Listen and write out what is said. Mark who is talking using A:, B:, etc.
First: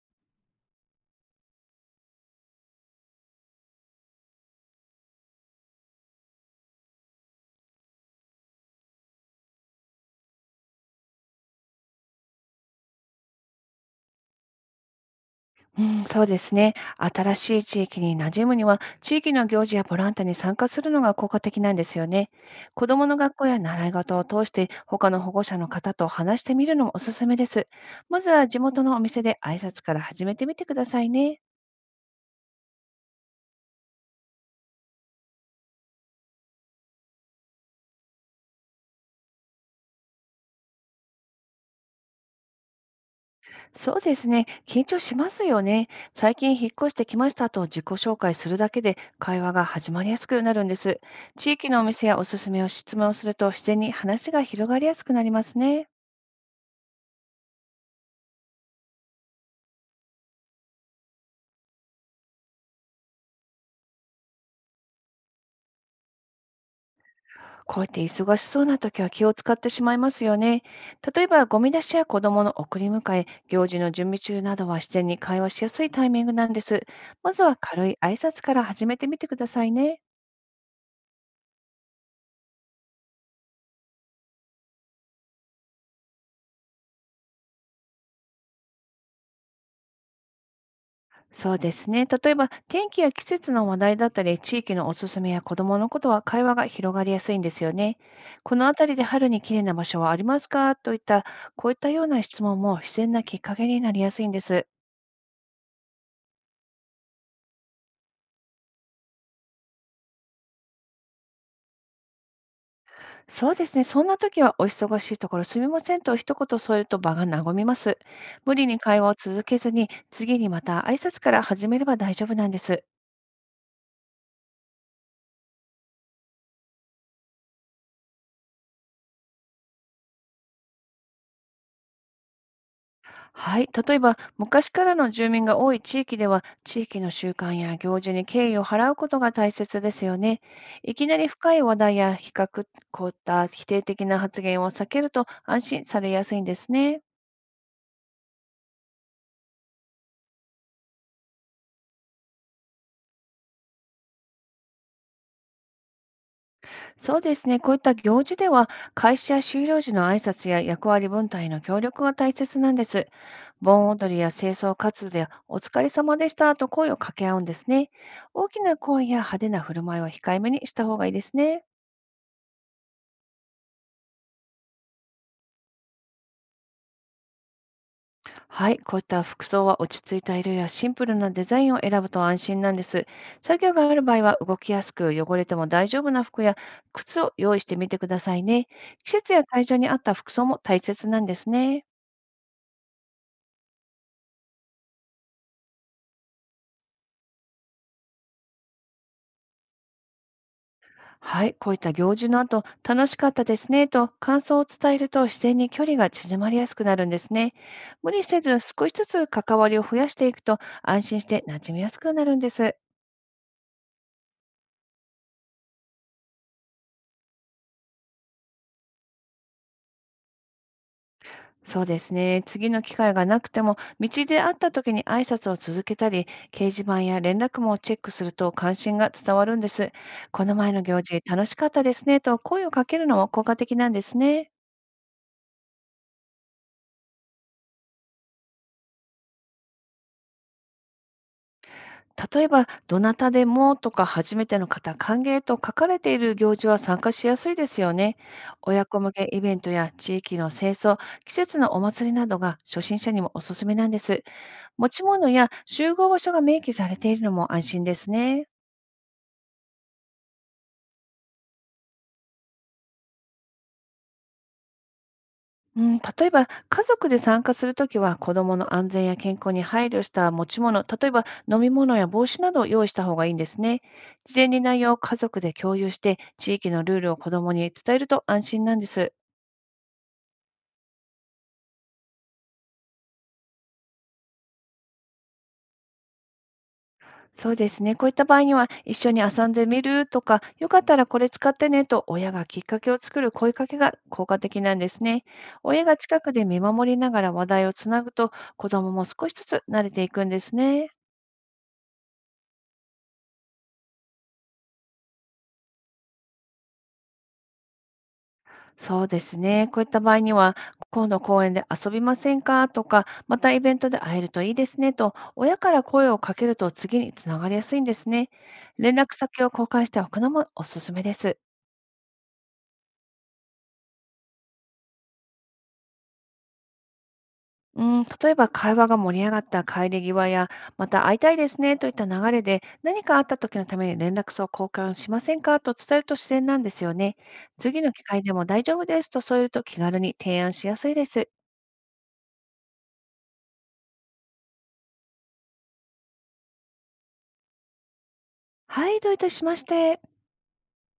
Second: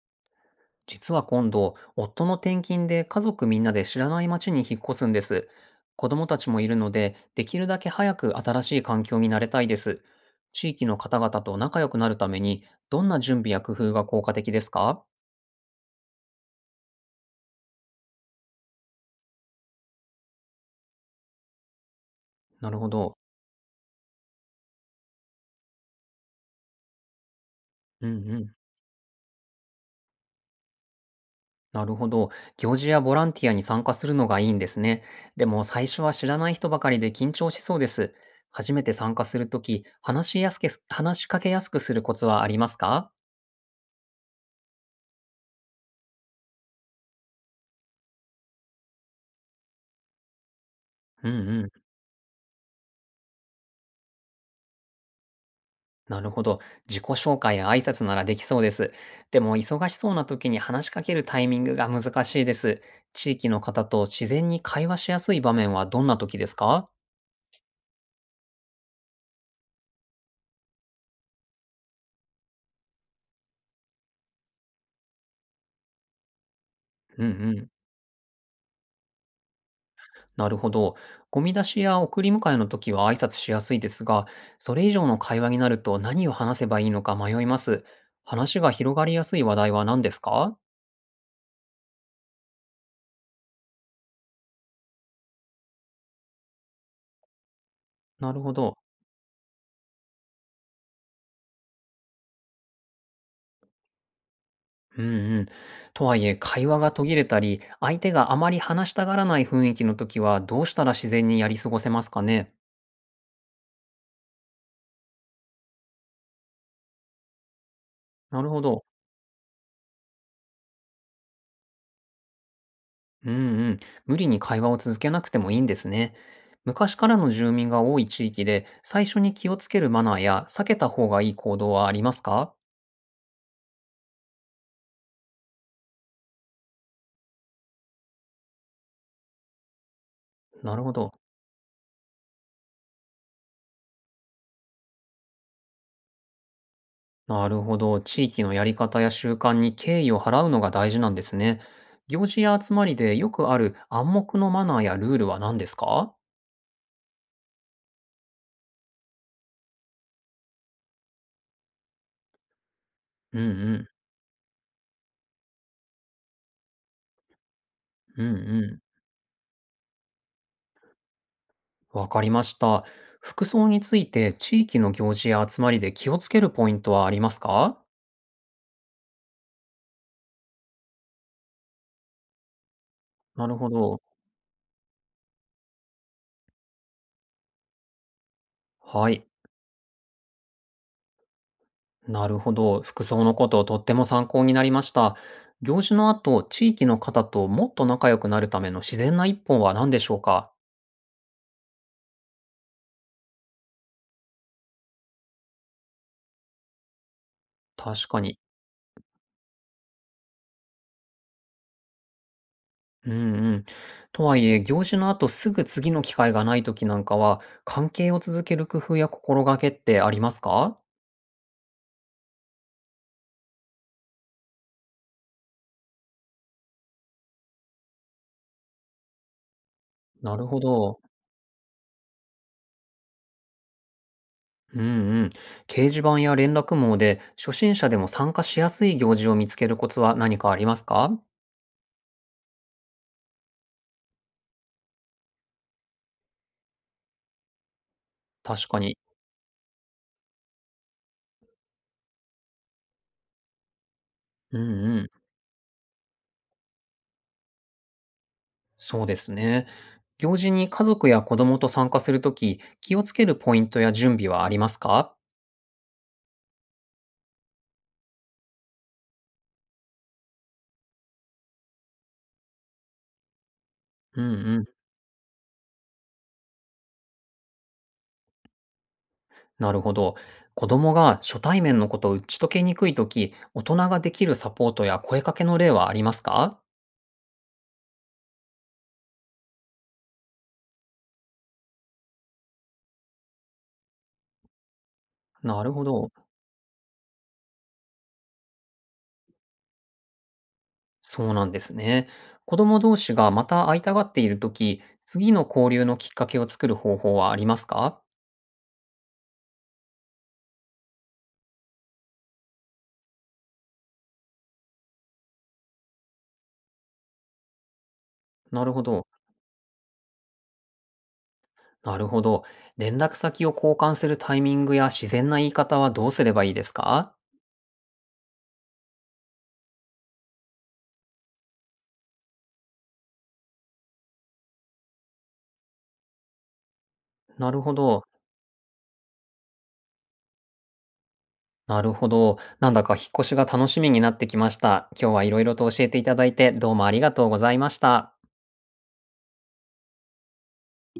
A: 実は今度、夫の転勤で家族みんなで知らない町に引っ越すんです。子供たちもいるので、できるだけ早く新しい環境に慣れたいです。地域の方々と仲良くなるために、どんな準備や工夫が効果的ですか？
B: うん、そうですね。新しい地域に馴染むには、地域の行事やボランティアに参加するのが効果的なんですよね。
A: なる
B: 子
A: ほ
B: どもの
A: ど。
B: 学校や習い事を通して、他の保護者の方と話してみるのもおすすめです。
A: うん
B: まず
A: う
B: は
A: ん。
B: 地元のお店で挨拶から始めてみてくださいね。
A: なるほど。行事やボランティアに参加するのがいいんですね。でも最初は知らない人ばかりで緊張しそうです。初めて参加するとき、話しかけやすくするコツはありますか？
B: そうですね。緊張しますよね。最近引っ越してきましたと自己紹介するだけで、会話が始まりやすくなるんです。
A: う
B: 地
A: んう
B: 域の
A: ん。
B: お店やおすすめを質問すると、自然に話が広がりやすくなりますね。
A: なるほど。自己紹介や挨拶ならできそうです。でも、忙しそうな時に話しかけるタイミングが難しいです。地域の方と自然に会話しやすい場面はどんな時ですか？
B: こうやって忙しそうな時は気を使ってしまいますよね。例えば、ゴミ出しや子供の送り迎え、行事の準備中などは自然に会話しやすいタイミングなんです。
A: うんう
B: まずは
A: ん。
B: 軽い挨拶から始めてみてくださいね。
A: なるほど。ゴミ出しや送り迎えの時は挨拶しやすいですが、それ以上の会話になると何を話せばいいのか迷います。話が広がりやすい話題は何ですか？
B: そうですね。例えば、天気や季節の話題だったり、地域のおすすめや子供のことは会話が広がりやすいんですよね。
A: なるほ
B: この
A: ど。
B: 辺りで春に綺麗な場所はありますかといった、こういったような質問も自然なきっかけになりやすいんです。
A: うんうん。とはいえ、会話が途切れたり、相手があまり話したがらない雰囲気の時は、どうしたら自然にやり過ごせますかね。
B: そうですね。そんな時は、お忙しいところすみませんと一言添えると場が和みます。
A: なる
B: 無
A: ほ
B: 理に
A: ど。
B: 会話を続けずに、次にまた挨拶から始めれば大丈夫なんです。
A: うんうん。無理に会話を続けなくてもいいんですね。昔からの住民が多い地域で、最初に気をつけるマナーや避けた方がいい行動はありますか？
B: はい。例えば、昔からの住民が多い地域では、地域の習慣や行事に敬意を払うことが大切ですよね。
A: なるほ
B: いき
A: ど。
B: なり深い話題や比較、こういった否定的な発言を避けると安心されやすいんですね。
A: なるほど。地域のやり方や習慣に敬意を払うのが大事なんですね。行事や集まりでよくある暗黙のマナーやルールは何ですか？
B: そうですね。こういった行事では、会社終了時の挨拶や役割分担への協力が大切なんです。
A: うんうん。
B: 盆踊りや清掃活動で、お疲れ様でしたと声を掛け合うんですね。
A: うん
B: 大きな
A: うん。
B: 声や派手な振る舞いは控えめにした方がいいですね。
A: わかりました。服装について地域の行事や集まりで気をつけるポイントはありますか？
B: はい、こういった服装は落ち着いた色やシンプルなデザインを選ぶと安心なんです。
A: なる
B: 作
A: ほ
B: 業があ
A: ど。
B: る場合は、動きやすく汚れても大丈夫な服や靴を用意してみてくださいね。
A: は
B: 季
A: い。
B: 節や会場に合った服装も大切なんですね。
A: なるほど。服装のこととっても参考になりました。行事の後、地域の方ともっと仲良くなるための自然な一本は何でしょうか？
B: はい、こういった行事の後、楽しかったですねと感想を伝えると自然に距離が縮まりやすくなるんですね。
A: 確
B: 無
A: か
B: 理せ
A: に。
B: ず少しずつ関わりを増やしていくと安心して馴染みやすくなるんです。
A: うんうん。とはいえ、行事の後すぐ次の機会がない時なんかは、関係を続ける工夫や心がけってありますか？
B: そうですね。次の機会がなくても、道で会った時に挨拶を続けたり、掲示板や連絡網をチェックすると関心が伝わるんです。
A: な
B: こ
A: る
B: の
A: ほ
B: 前の
A: ど。
B: 行事楽しかったですねと声をかけるのも効果的なんですね。
A: うんうん。掲示板や連絡網で初心者でも参加しやすい行事を見つけるコツは何かありますか？
B: 例えば、どなたでもとか初めての方歓迎と書かれている行事は参加しやすいですよね。
A: 確か
B: 親
A: に。
B: 子向けイベントや地域の清掃、季節のお祭りなどが初心者にもおすすめなんです。
A: うん
B: 持
A: う
B: ち
A: ん。
B: 物や集合場所が明記されているのも安心ですね。
A: そうですね。行事に家族や子供と参加するとき、気をつけるポイントや準備はありますか？
B: うん、例えば、家族で参加するときは子どもの安全や健康に配慮した持ち物、例えば飲み物や帽子などを用意した方がいいんですね。
A: うん
B: 事前
A: う
B: に
A: ん。
B: 内容を家族で共有して、地域のルールを子どもに伝えると安心なんです。
A: なるほど。子供が初対面のことを打ち解けにくいとき、大人ができるサポートや声かけの例はありますか？
B: そうですね。こういった場合には、一緒に遊んでみるとか、よかったらこれ使ってねと親がきっかけを作る声かけが効果的なんですね。
A: なる
B: 親
A: ほ
B: が
A: ど。
B: 近くで見守りながら話題をつなぐと、子どもも少しずつ慣れていくんですね。
A: そうなんですね。子供同士がまた会いたがっているとき、次の交流のきっかけを作る方法はありますか？
B: そうですね。こういった場合には、今度公園で遊びませんかとか、またイベントで会えるといいですねと、親から声をかけると次につながりやすいんですね。
A: なるほ
B: 連
A: ど。
B: 絡先を交換しておくのもおすすめです。
A: なるほど。連絡先を交換するタイミングや自然な言い方はどうすればいいですか？
B: うん、例えば会話が盛り上がった帰り際や、また会いたいですねといった流れで、何かあった時のために連絡先を交換しませんかと伝えると自然なんですよね。
A: なるほ
B: 次の機
A: ど。
B: 会でも大丈夫ですと添えると気軽に提案しやすいです。
A: なるほど。なんだか引っ越しが楽しみになってきました。今日はいろいろと教えていただいて、どうもありがとうございました。
B: はい、どういたしまして。